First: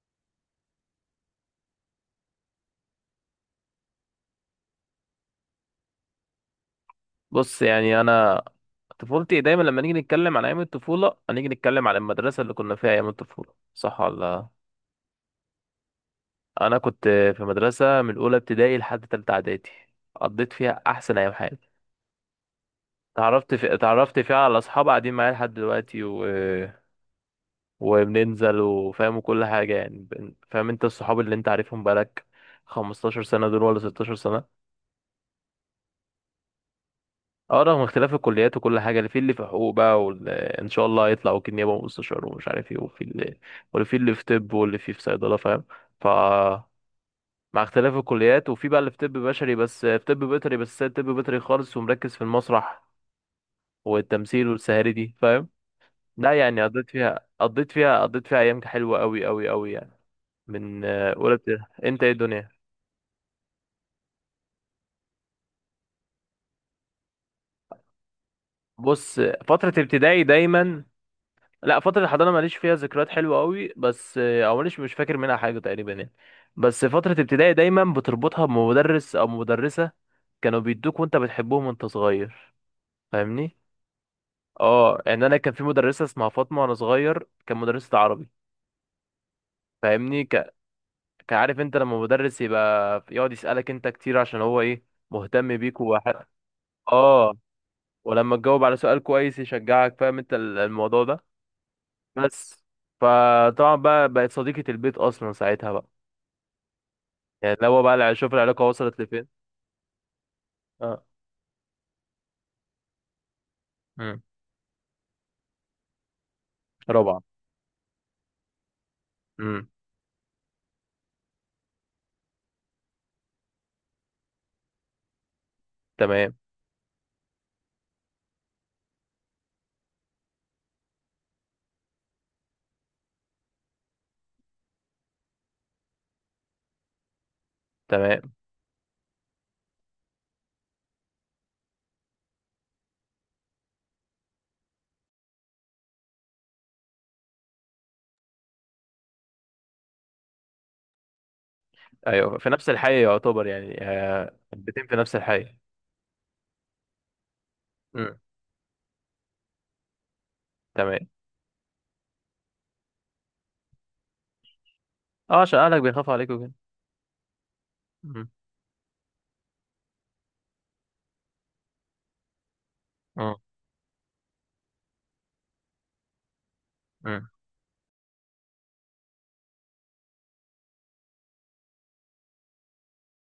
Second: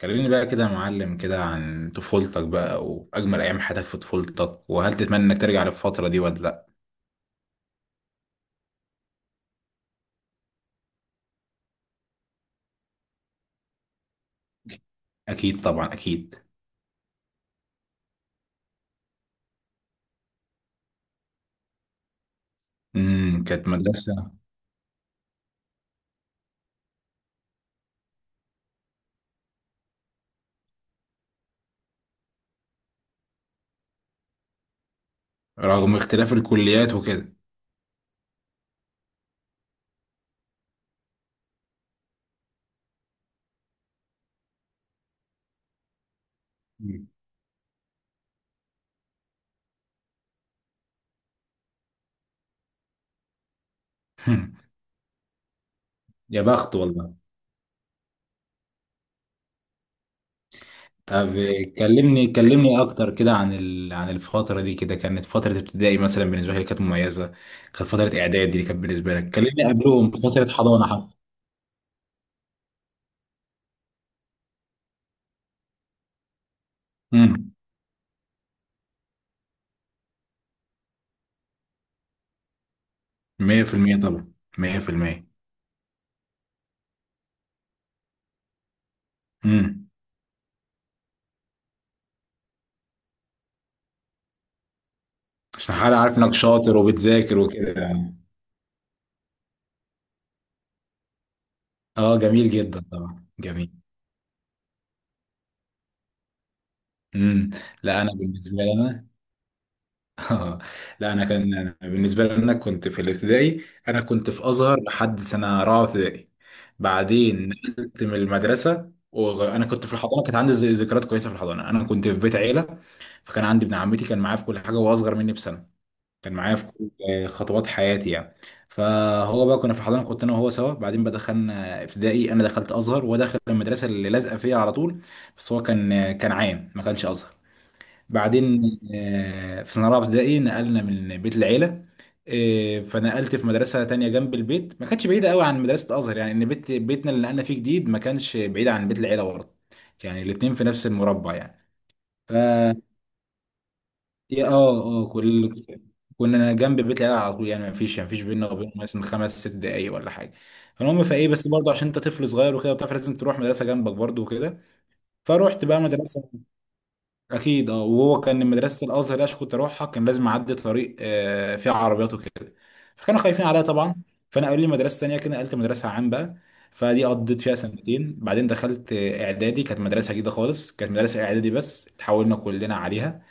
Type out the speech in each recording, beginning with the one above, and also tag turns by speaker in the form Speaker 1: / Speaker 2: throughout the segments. Speaker 1: كلميني بقى كده يا معلم كده عن طفولتك بقى وأجمل أيام حياتك في طفولتك، وهل تتمنى إنك ترجع للفترة دي ولا لأ؟
Speaker 2: بص، يعني انا طفولتي دايما، لما نيجي نتكلم عن ايام الطفوله هنيجي نتكلم عن المدرسه اللي كنا فيها ايام الطفوله، صح ولا لا؟
Speaker 1: أكيد طبعا أكيد.
Speaker 2: انا كنت في مدرسه من اولى ابتدائي لحد تالتة اعدادي، قضيت فيها احسن ايام حياتي.
Speaker 1: كانت
Speaker 2: اتعرفت
Speaker 1: مدرسة
Speaker 2: فيها على اصحاب قاعدين معايا لحد دلوقتي وبننزل، وفاهم كل حاجه، يعني فاهم انت الصحاب اللي انت عارفهم بقالك 15 سنه دول ولا 16 سنه.
Speaker 1: رغم اختلاف الكليات وكده.
Speaker 2: اه، رغم اختلاف الكليات وكل حاجه، اللي في حقوق بقى، واللي ان شاء الله هيطلع وكيل نيابه ومستشار ومش عارف ايه، وفي اللي، واللي في طب، واللي في صيدله، فاهم، ف
Speaker 1: مم.
Speaker 2: مع اختلاف الكليات. وفي بقى اللي في طب بشري، بس في طب بيطري، بس سايب طب بيطري خالص ومركز في المسرح والتمثيل والسهاري دي، فاهم. لا،
Speaker 1: يا
Speaker 2: يعني
Speaker 1: بخت
Speaker 2: قضيت
Speaker 1: والله.
Speaker 2: فيها قضيت فيها قضيت فيها ايام حلوه قوي قوي قوي يعني. من اولى
Speaker 1: طب،
Speaker 2: ابتدائي، انت ايه
Speaker 1: كلمني
Speaker 2: الدنيا.
Speaker 1: كلمني أكتر كده عن عن الفترة دي. كده كانت فترة ابتدائي، مثلا بالنسبة لي كانت مميزة. كانت فترة إعدادي دي كانت بالنسبة
Speaker 2: بص،
Speaker 1: لك. كلمني
Speaker 2: فتره
Speaker 1: قبلهم
Speaker 2: ابتدائي
Speaker 1: فترة
Speaker 2: دايما...
Speaker 1: حضانة حتى.
Speaker 2: لا، فترة الحضانة ماليش فيها ذكريات حلوة قوي، بس او ماليش، مش فاكر منها حاجة تقريبا يعني. بس فترة
Speaker 1: امم
Speaker 2: ابتدائي دايما بتربطها بمدرس او مدرسة كانوا بيدوك وانت بتحبهم وانت صغير، فاهمني.
Speaker 1: 100% طبعا،
Speaker 2: اه، يعني
Speaker 1: 100%.
Speaker 2: انا كان في مدرسة اسمها فاطمة، وانا صغير كان مدرسة عربي،
Speaker 1: امم
Speaker 2: فاهمني. كعارف انت، لما مدرس يبقى يقعد يسألك انت كتير عشان هو ايه، مهتم
Speaker 1: عشان
Speaker 2: بيك
Speaker 1: حد عارف
Speaker 2: وواحد.
Speaker 1: انك شاطر
Speaker 2: اه،
Speaker 1: وبتذاكر وكده يعني.
Speaker 2: ولما تجاوب على سؤال كويس يشجعك، فاهم انت الموضوع ده.
Speaker 1: اه جميل
Speaker 2: بس،
Speaker 1: جدا طبعا جميل.
Speaker 2: فطبعا بقى بقت صديقة البيت اصلا ساعتها بقى،
Speaker 1: امم
Speaker 2: يعني لو بقى
Speaker 1: لا، انا
Speaker 2: شوف
Speaker 1: بالنسبه
Speaker 2: العلاقة
Speaker 1: لي
Speaker 2: وصلت
Speaker 1: انا.
Speaker 2: لفين.
Speaker 1: اه.
Speaker 2: اه.
Speaker 1: لا انا كان أنا بالنسبه لي انا كنت في الابتدائي، انا
Speaker 2: امم.
Speaker 1: كنت في ازهر لحد سنه رابعه ابتدائي.
Speaker 2: رابعة.
Speaker 1: بعدين نقلت من المدرسه، وانا
Speaker 2: امم.
Speaker 1: كنت في الحضانه كانت عندي ذكريات كويسه في الحضانه. انا كنت في بيت عيله، فكان عندي ابن عمتي كان معايا في كل حاجه، وهو اصغر مني بسنه، كان
Speaker 2: تمام.
Speaker 1: معايا في كل خطوات حياتي يعني. فهو بقى كنا في الحضانه كنت انا وهو سوا، بعدين بقى دخلنا ابتدائي. انا دخلت ازهر وهو دخل المدرسه اللي لازقه فيها على طول، بس هو كان عام ما كانش ازهر.
Speaker 2: تمام.
Speaker 1: بعدين في سنه رابعه ابتدائي نقلنا من بيت العيله. فنقلت في مدرسه تانية جنب البيت، ما كانتش بعيده قوي عن مدرسه ازهر، يعني ان بيتنا اللي نقلنا فيه جديد ما كانش بعيد عن بيت العيله برضه. يعني الاتنين في نفس المربع يعني. ف
Speaker 2: ايوه، في نفس الحي يعتبر يعني،
Speaker 1: يا اه
Speaker 2: البيتين في
Speaker 1: اه
Speaker 2: نفس
Speaker 1: كل
Speaker 2: الحي.
Speaker 1: كنا جنب بيت العيله على طول، يعني ما فيش ما
Speaker 2: امم.
Speaker 1: فيش بينا وبين مثلا خمس ست دقايق ولا حاجه.
Speaker 2: تمام.
Speaker 1: فالمهم، فايه بس برضه عشان انت طفل صغير وكده وبتاع لازم تروح مدرسه جنبك برضه وكده.
Speaker 2: اه، عشان
Speaker 1: فروحت بقى
Speaker 2: اهلك بيخافوا
Speaker 1: مدرسه.
Speaker 2: عليك وكده.
Speaker 1: اكيد اه. وهو
Speaker 2: امم.
Speaker 1: كان مدرسه الازهر اللي أنا كنت اروحها كان لازم اعدي طريق فيه عربيات وكده. فكانوا
Speaker 2: اه.
Speaker 1: خايفين عليا طبعا. فانا قالوا لي مدرسه ثانيه كده، نقلت مدرسه عام بقى. فدي
Speaker 2: امم.
Speaker 1: قضيت فيها سنتين، بعدين دخلت اعدادي. كانت مدرسه جديده خالص، كانت مدرسه اعدادي بس اتحولنا كلنا عليها.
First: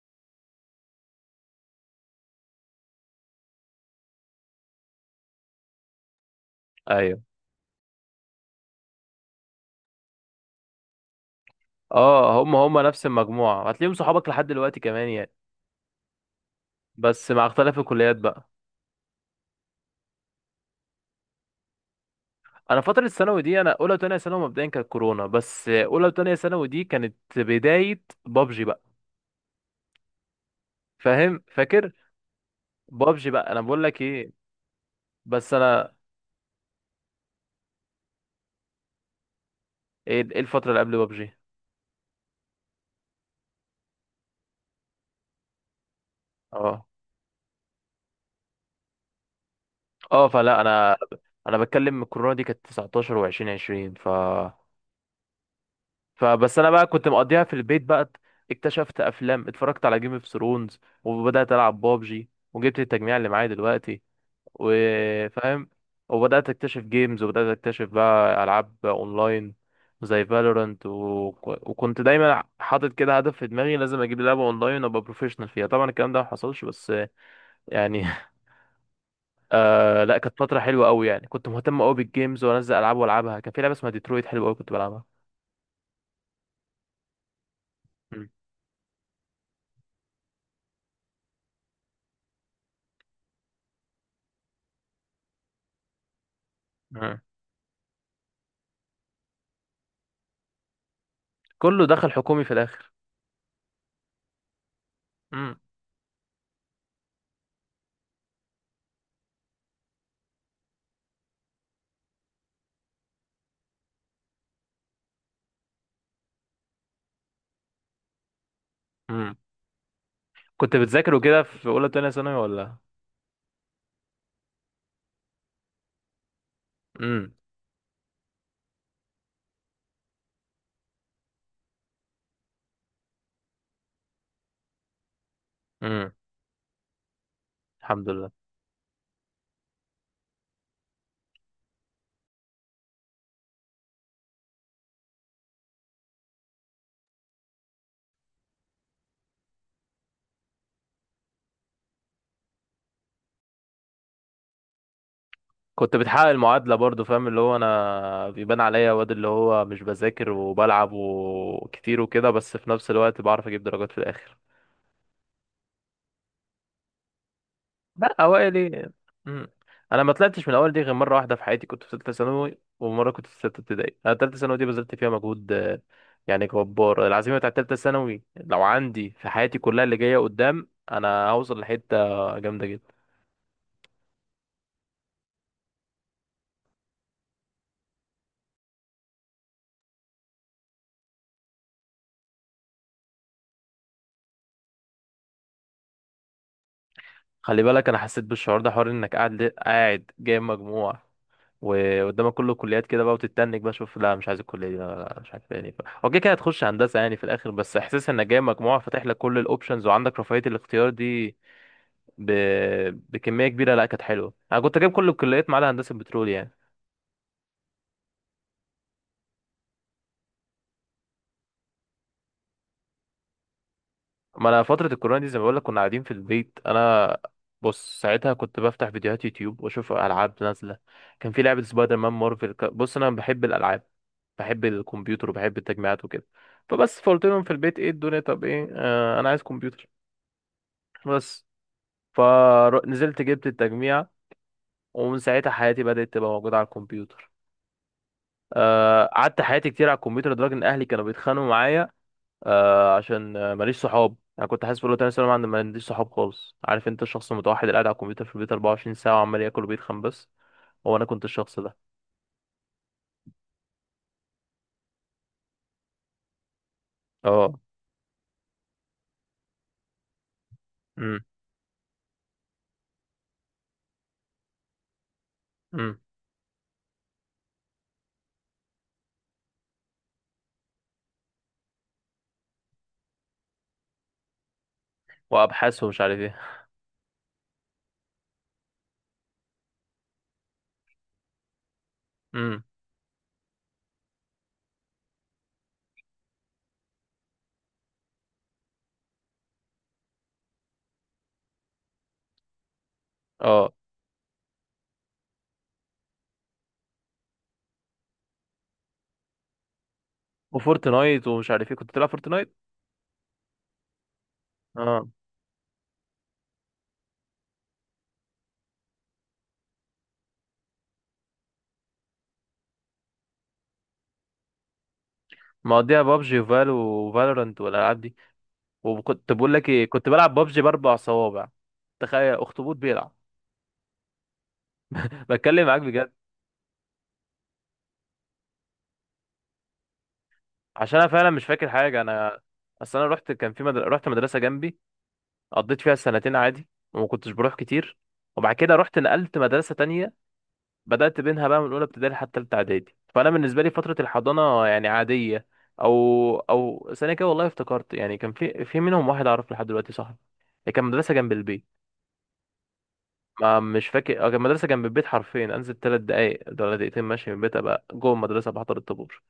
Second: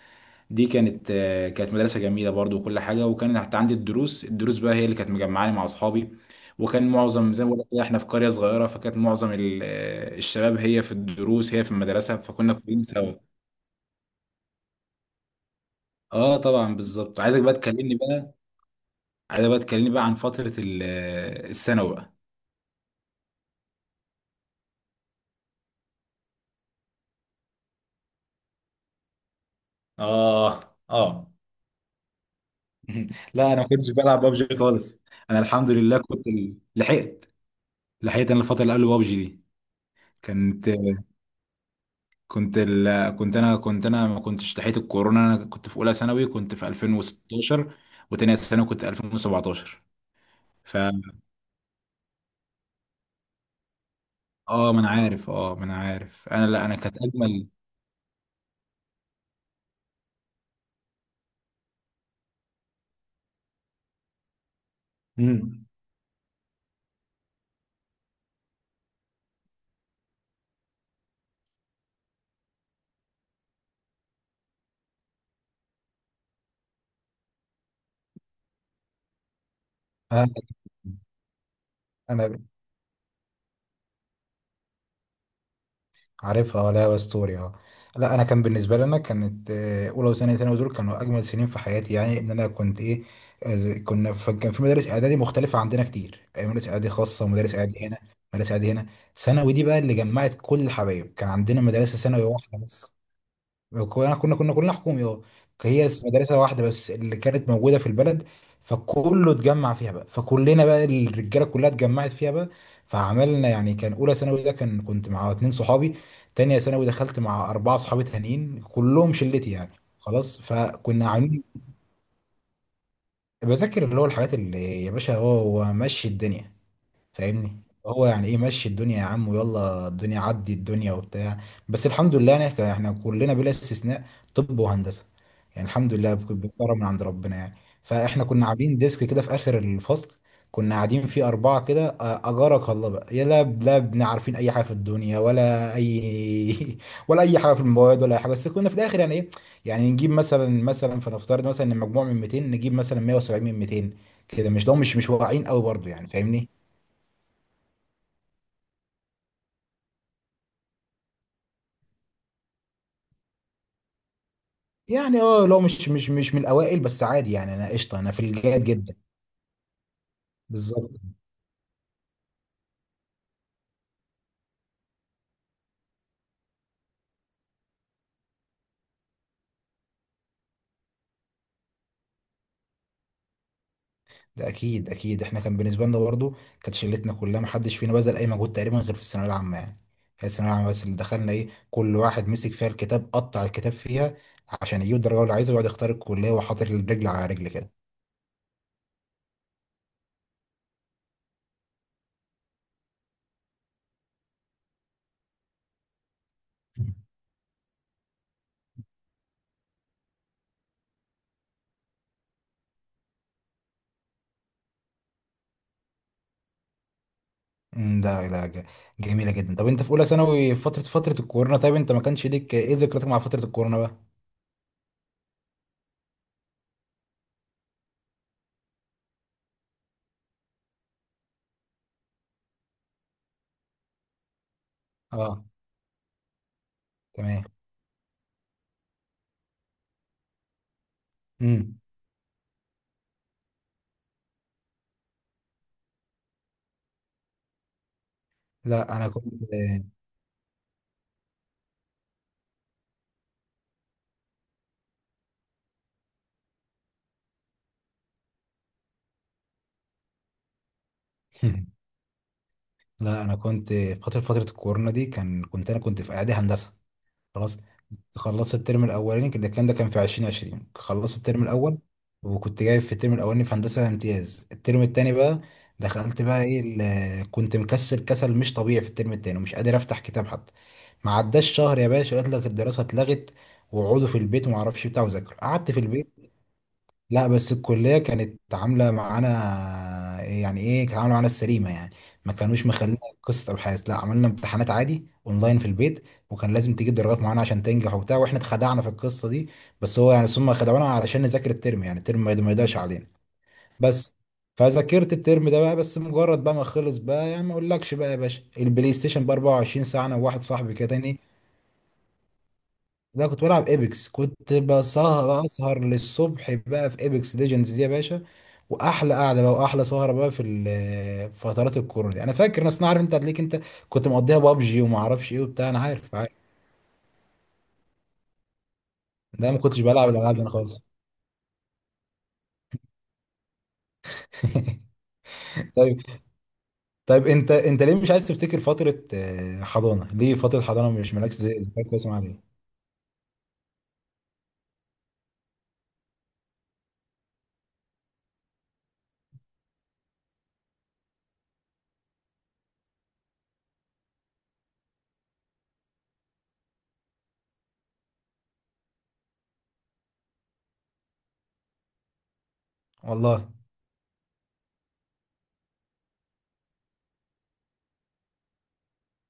Speaker 1: دي كانت مدرسة جميلة برضو وكل حاجة. وكان حتى عندي الدروس، بقى هي اللي كانت مجمعاني مع أصحابي. وكان
Speaker 2: ايوه.
Speaker 1: معظم زي ما بقول لك كده احنا في قرية صغيرة، فكانت معظم الشباب هي في الدروس هي في المدرسة،
Speaker 2: اه،
Speaker 1: فكنا
Speaker 2: هم
Speaker 1: كلنا
Speaker 2: نفس
Speaker 1: سوا.
Speaker 2: المجموعه، هتلاقيهم صحابك لحد دلوقتي كمان يعني.
Speaker 1: اه طبعا بالظبط.
Speaker 2: بس
Speaker 1: عايزك
Speaker 2: مع
Speaker 1: بقى
Speaker 2: اختلاف
Speaker 1: تكلمني
Speaker 2: الكليات
Speaker 1: بقى.
Speaker 2: بقى.
Speaker 1: عايزك بقى تكلمني بقى عن فترة الثانوي بقى.
Speaker 2: انا فتره الثانوي دي، انا اولى وثانيه ثانوي مبدئيا كانت كورونا، بس اولى وثانيه ثانوي دي كانت بدايه بابجي بقى.
Speaker 1: اه. اه.
Speaker 2: فاهم، فاكر. بابجي بقى
Speaker 1: لا
Speaker 2: انا
Speaker 1: انا ما
Speaker 2: بقول
Speaker 1: كنتش
Speaker 2: لك
Speaker 1: بلعب
Speaker 2: ايه.
Speaker 1: بابجي خالص. انا
Speaker 2: بس
Speaker 1: الحمد
Speaker 2: انا...
Speaker 1: لله كنت لحقت، لحقت انا الفترة اللي قبل بابجي دي.
Speaker 2: إيه
Speaker 1: كانت
Speaker 2: الفترة اللي قبل بابجي.
Speaker 1: كنت ال... كنت انا كنت انا ما كنتش لحقت الكورونا. انا كنت في اولى ثانوي كنت في
Speaker 2: اه،
Speaker 1: 2016، وتانية ثانوي كنت 2017.
Speaker 2: اه، فلا
Speaker 1: ف
Speaker 2: انا بتكلم الكورونا دي كانت 19 و20 20،
Speaker 1: اه ما انا عارف، اه ما انا عارف. انا،
Speaker 2: فبس
Speaker 1: لا
Speaker 2: انا
Speaker 1: انا
Speaker 2: بقى
Speaker 1: كانت
Speaker 2: كنت مقضيها
Speaker 1: اجمل.
Speaker 2: في البيت بقى. اكتشفت افلام، اتفرجت على جيم اوف ثرونز، وبدات العب بابجي، وجبت التجميع اللي معايا دلوقتي،
Speaker 1: امم.
Speaker 2: وفاهم، وبدات اكتشف جيمز، وبدات اكتشف بقى العاب اونلاين زي فالورانت وكنت دايما حاطط كده هدف في دماغي، لازم اجيب لعبه اونلاين وابقى بروفيشنال فيها. طبعا الكلام ده ما حصلش، بس يعني آه، لا، كانت فترة حلوة قوي يعني، كنت مهتم قوي بالجيمز وانزل العاب والعبها. كان في لعبة اسمها ديترويت حلوة قوي كنت بلعبها.
Speaker 1: عارفها ولا اسطوري اه. لا انا
Speaker 2: مم.
Speaker 1: كان بالنسبه لي انا كانت اولى وثانيه ثانوي دول كانوا اجمل سنين في حياتي يعني. ان انا كنت ايه، كان في مدارس اعدادي مختلفه عندنا كتير. مدارس اعدادي
Speaker 2: مم.
Speaker 1: خاصه ومدارس اعدادي هنا، مدارس اعدادي هنا ثانوي دي بقى اللي جمعت كل الحبايب. كان عندنا
Speaker 2: كله
Speaker 1: مدرسه
Speaker 2: دخل
Speaker 1: ثانوي
Speaker 2: حكومي في
Speaker 1: واحده
Speaker 2: الاخر.
Speaker 1: بس. كنا كلنا حكومي اه.
Speaker 2: مم.
Speaker 1: هي مم. بس مدرسة واحدة بس اللي كانت موجودة في البلد. فكله اتجمع فيها بقى، فكلنا بقى الرجالة كلها اتجمعت فيها بقى. فعملنا يعني، كان أولى ثانوي ده كنت مع اتنين صحابي. تانية ثانوي دخلت مع أربعة صحابي تانيين كلهم
Speaker 2: مم.
Speaker 1: شلتي يعني. خلاص.
Speaker 2: كنت
Speaker 1: فكنا
Speaker 2: بتذاكر وكده
Speaker 1: عاملين.
Speaker 2: في اولى تانية ثانوي ولا؟
Speaker 1: بذاكر اللي هو الحاجات اللي يا باشا، هو ماشي الدنيا،
Speaker 2: مم.
Speaker 1: فاهمني. هو يعني ايه مشي الدنيا يا عم، ويلا الدنيا عدي الدنيا وبتاع. بس الحمد لله انا احنا كلنا بلا استثناء طب وهندسه، يعني الحمد
Speaker 2: مم.
Speaker 1: لله بكرم من عند ربنا يعني.
Speaker 2: الحمد
Speaker 1: فاحنا
Speaker 2: لله.
Speaker 1: كنا عاملين ديسك كده في اخر الفصل، كنا قاعدين فيه اربعه كده. اجارك الله بقى يا، لا لا بن عارفين اي حاجه في الدنيا ولا اي ولا اي حاجه في المواد ولا اي حاجه. بس كنا في الاخر يعني ايه، يعني نجيب مثلا، فنفترض مثلا ان المجموع من 200 نجيب مثلا 170 من 200 كده، مش ده مش واقعين قوي برضو
Speaker 2: كنت
Speaker 1: يعني
Speaker 2: بتحقق
Speaker 1: فاهمني.
Speaker 2: المعادلة برضو، فاهم، اللي هو انا بيبان عليا واد اللي هو مش بذاكر وبلعب وكتير وكده، بس في نفس الوقت بعرف اجيب درجات في الاخر.
Speaker 1: يعني اه لو مش من الاوائل بس عادي يعني، انا قشطه انا
Speaker 2: لا،
Speaker 1: في الجيد
Speaker 2: اوائل.
Speaker 1: جدا.
Speaker 2: امم. انا ما طلعتش من الاول دي
Speaker 1: بالظبط.
Speaker 2: غير مره واحده في حياتي، كنت في ثالثه ثانوي، ومره كنت في سته ابتدائي. انا ثالثه ثانوي دي بذلت فيها مجهود يعني جبار. العزيمه بتاعت ثالثه ثانوي لو عندي في حياتي كلها اللي جايه قدام، انا هوصل لحته جامده جدا.
Speaker 1: ده اكيد اكيد، احنا كان بالنسبه لنا برضو كانت شلتنا كلها ما حدش فينا بذل اي مجهود تقريبا غير في الثانويه العامه يعني. هي الثانويه العامه بس اللي دخلنا ايه، كل واحد مسك فيها الكتاب قطع الكتاب فيها عشان يجيب الدرجه اللي عايزها، ويقعد يختار الكليه وحاطط الرجل على رجل
Speaker 2: خلي
Speaker 1: كده.
Speaker 2: بالك، انا حسيت بالشعور ده، حوار انك قاعد جايب مجموع وقدامك كله كليات كده بقى، وتتنك بقى، شوف، لا مش عايز الكليه دي، لا لا لا، مش عارف يعني، هو كده كده هتخش هندسه يعني في الاخر، بس احساس انك جايب مجموع فاتح لك كل الاوبشنز وعندك رفاهيه الاختيار دي ب... بكميه كبيره، لا كانت حلوه. انا كنت جايب كل الكليات ما عدا هندسه بترول يعني.
Speaker 1: امم، ده ده ج- جميله جدا. طب انت في اولى ثانوي فتره، الكورونا. طيب انت ما كانش ليك ايه ذكرياتك مع فتره الكورونا بقى.
Speaker 2: ما انا فترة الكورونا دي، زي ما بقول لك، كنا قاعدين في البيت انا. بص، ساعتها كنت بفتح فيديوهات يوتيوب واشوف العاب نازلة. كان في لعبة سبايدر مان مارفل، بص انا بحب الالعاب، بحب الكمبيوتر
Speaker 1: اه
Speaker 2: وبحب التجميعات وكده. فبس فقلت لهم
Speaker 1: تمام.
Speaker 2: في البيت، ايه الدنيا طب، ايه، آه، انا عايز كمبيوتر. بس.
Speaker 1: امم.
Speaker 2: فنزلت جبت التجميع، ومن ساعتها حياتي بدأت تبقى موجودة على الكمبيوتر.
Speaker 1: لا
Speaker 2: آه،
Speaker 1: انا كنت.
Speaker 2: قعدت حياتي كتير على الكمبيوتر لدرجة ان اهلي كانوا بيتخانقوا معايا. آه، عشان ماليش صحاب. انا كنت حاسس في اولى تانية ثانوي ما عنديش صحاب خالص، عارف انت الشخص المتوحد اللي قاعد على الكمبيوتر في البيت 24 ساعة وعمال ياكل وبيتخن بس. هو انا كنت الشخص ده.
Speaker 1: لا انا كنت في فتره، الكورونا دي كان كنت انا كنت في اعدادي هندسه. خلاص.
Speaker 2: اه.
Speaker 1: خلصت الترم الاولاني كده، كان ده كان في 2020 خلصت
Speaker 2: امم.
Speaker 1: الترم الاول، وكنت جايب في الترم الاولاني في هندسه امتياز. الترم التاني بقى
Speaker 2: امم.
Speaker 1: دخلت بقى ايه، كنت مكسل كسل مش طبيعي في الترم التاني، ومش قادر افتح كتاب حتى. ما عداش شهر يا باشا قلت لك الدراسه اتلغت، وقعدوا في البيت وما اعرفش بتاع وذاكر قعدت في
Speaker 2: وابحاث ومش عارف
Speaker 1: البيت.
Speaker 2: ايه.
Speaker 1: لا بس الكلية كانت عاملة معانا يعني ايه، كانت عاملة معانا السليمة يعني، ما
Speaker 2: امم.
Speaker 1: كانوش مخلينا قصة أبحاث، لا عملنا امتحانات عادي اونلاين في البيت. وكان لازم تجيب درجات معانا عشان تنجح وبتاع، واحنا اتخدعنا في القصة دي. بس هو يعني ثم خدعونا علشان نذاكر الترم، يعني الترم ما يضيعش علينا
Speaker 2: اه.
Speaker 1: بس. فذاكرت الترم ده بقى، بس مجرد بقى ما خلص بقى يعني ما اقولكش بقى يا باشا البلاي ستيشن ب 24 ساعة انا وواحد صاحبي كده.
Speaker 2: وفورتنايت ومش عارف ايه، كنت بتلعب فورتنايت.
Speaker 1: لا كنت بلعب ايبكس، كنت
Speaker 2: اه،
Speaker 1: بسهر بقى اسهر للصبح بقى في ايبكس ليجندز دي يا باشا. واحلى قعده بقى واحلى سهره بقى في في فترات الكورونا دي. انا فاكر ناس، أنا عارف انت هتلاقيك انت كنت مقضيها بابجي وما اعرفش ايه وبتاع، انا
Speaker 2: مقضيها
Speaker 1: عارف عارف.
Speaker 2: بابجي وفال وفالورانت والالعاب دي. وكنت
Speaker 1: ده
Speaker 2: بقول
Speaker 1: ما
Speaker 2: لك
Speaker 1: كنتش
Speaker 2: ايه، كنت
Speaker 1: بلعب
Speaker 2: بلعب
Speaker 1: الالعاب دي انا
Speaker 2: بابجي
Speaker 1: خالص.
Speaker 2: باربع صوابع. تخيل اخطبوط بيلعب. بتكلم معاك
Speaker 1: طيب.
Speaker 2: بجد.
Speaker 1: طيب، انت ليه مش عايز تفتكر فتره حضانه؟ ليه فتره
Speaker 2: عشان
Speaker 1: حضانه
Speaker 2: انا
Speaker 1: مش
Speaker 2: فعلا
Speaker 1: مالكش
Speaker 2: مش فاكر
Speaker 1: ذكريات
Speaker 2: حاجة.
Speaker 1: كويسه معاها
Speaker 2: انا
Speaker 1: ليه؟
Speaker 2: اصل انا رحت، رحت مدرسة جنبي، قضيت فيها سنتين عادي، وما كنتش بروح كتير، وبعد كده رحت نقلت مدرسة تانية، بدأت بينها بقى من أولى ابتدائي لحد تالتة إعدادي. فأنا بالنسبة لي فترة الحضانة يعني عادية. أو سنة كده والله افتكرت يعني، كان في منهم واحد أعرف لحد دلوقتي صاحبي، كان مدرسة جنب البيت.
Speaker 1: والله.
Speaker 2: ما مش فاكر، كان مدرسة جنب البيت حرفيا، أنزل تلات دقايق ولا دقيقتين ماشي من البيت أبقى جوه المدرسة بحضر الطابور.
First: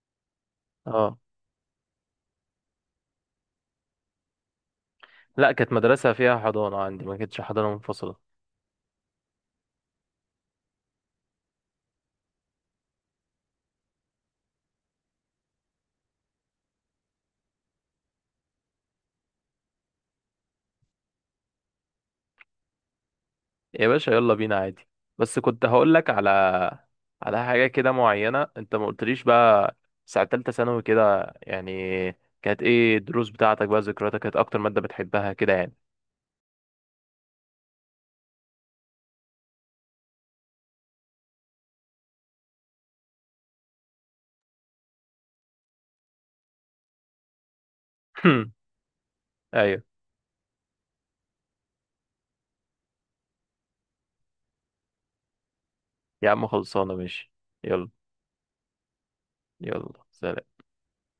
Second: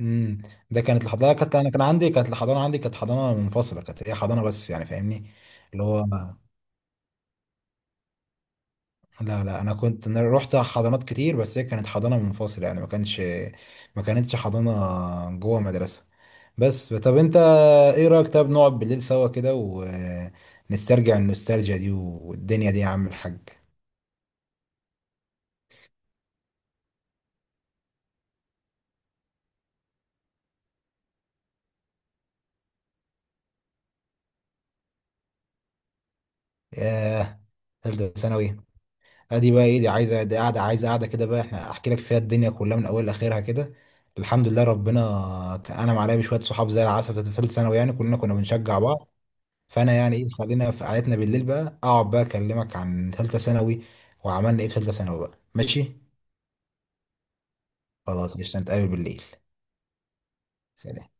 Speaker 1: امم. ده كانت
Speaker 2: اه،
Speaker 1: الحضانه، كانت انا كان عندي كانت الحضانه عندي كانت حضانه منفصله، كانت هي حضانه بس يعني فاهمني.
Speaker 2: لا، كانت
Speaker 1: اللي هو
Speaker 2: مدرسة فيها حضانة، عندي ما كانتش حضانة منفصلة.
Speaker 1: لا لا انا كنت رحت حضانات كتير بس هي كانت حضانه منفصله يعني ما كانش، ما كانتش حضانه جوه مدرسه. بس طب انت، ايه رايك طب نقعد بالليل سوا كده ونسترجع النوستالجيا دي والدنيا دي يا عم الحاج.
Speaker 2: يا باشا، يلا بينا عادي. بس كنت هقول لك على حاجة كده معينة، انت ما قلتليش بقى، ساعة تالتة ثانوي كده يعني، كانت ايه الدروس بتاعتك بقى، ذكرياتك كانت اكتر مادة بتحبها كده يعني.
Speaker 1: ياه، ثالثه ثانوي. ادي بقى ايه، دي عايزه دي قاعده عايزه قاعده كده بقى، احنا احكي لك فيها الدنيا كلها من اول لاخرها كده. الحمد لله ربنا انعم عليا بشويه صحاب زي العسل في ثالثه ثانوي يعني، كلنا كنا بنشجع بعض.
Speaker 2: ايوه.
Speaker 1: فانا يعني ايه، خلينا في قعدتنا بالليل بقى، اقعد بقى اكلمك عن ثالثه ثانوي وعملنا ايه في ثالثه ثانوي بقى ماشي.
Speaker 2: يا عم، خلصانة، ماشي. يلا.
Speaker 1: خلاص قشطه، نتقابل بالليل.
Speaker 2: يلا، سلام.
Speaker 1: سلام.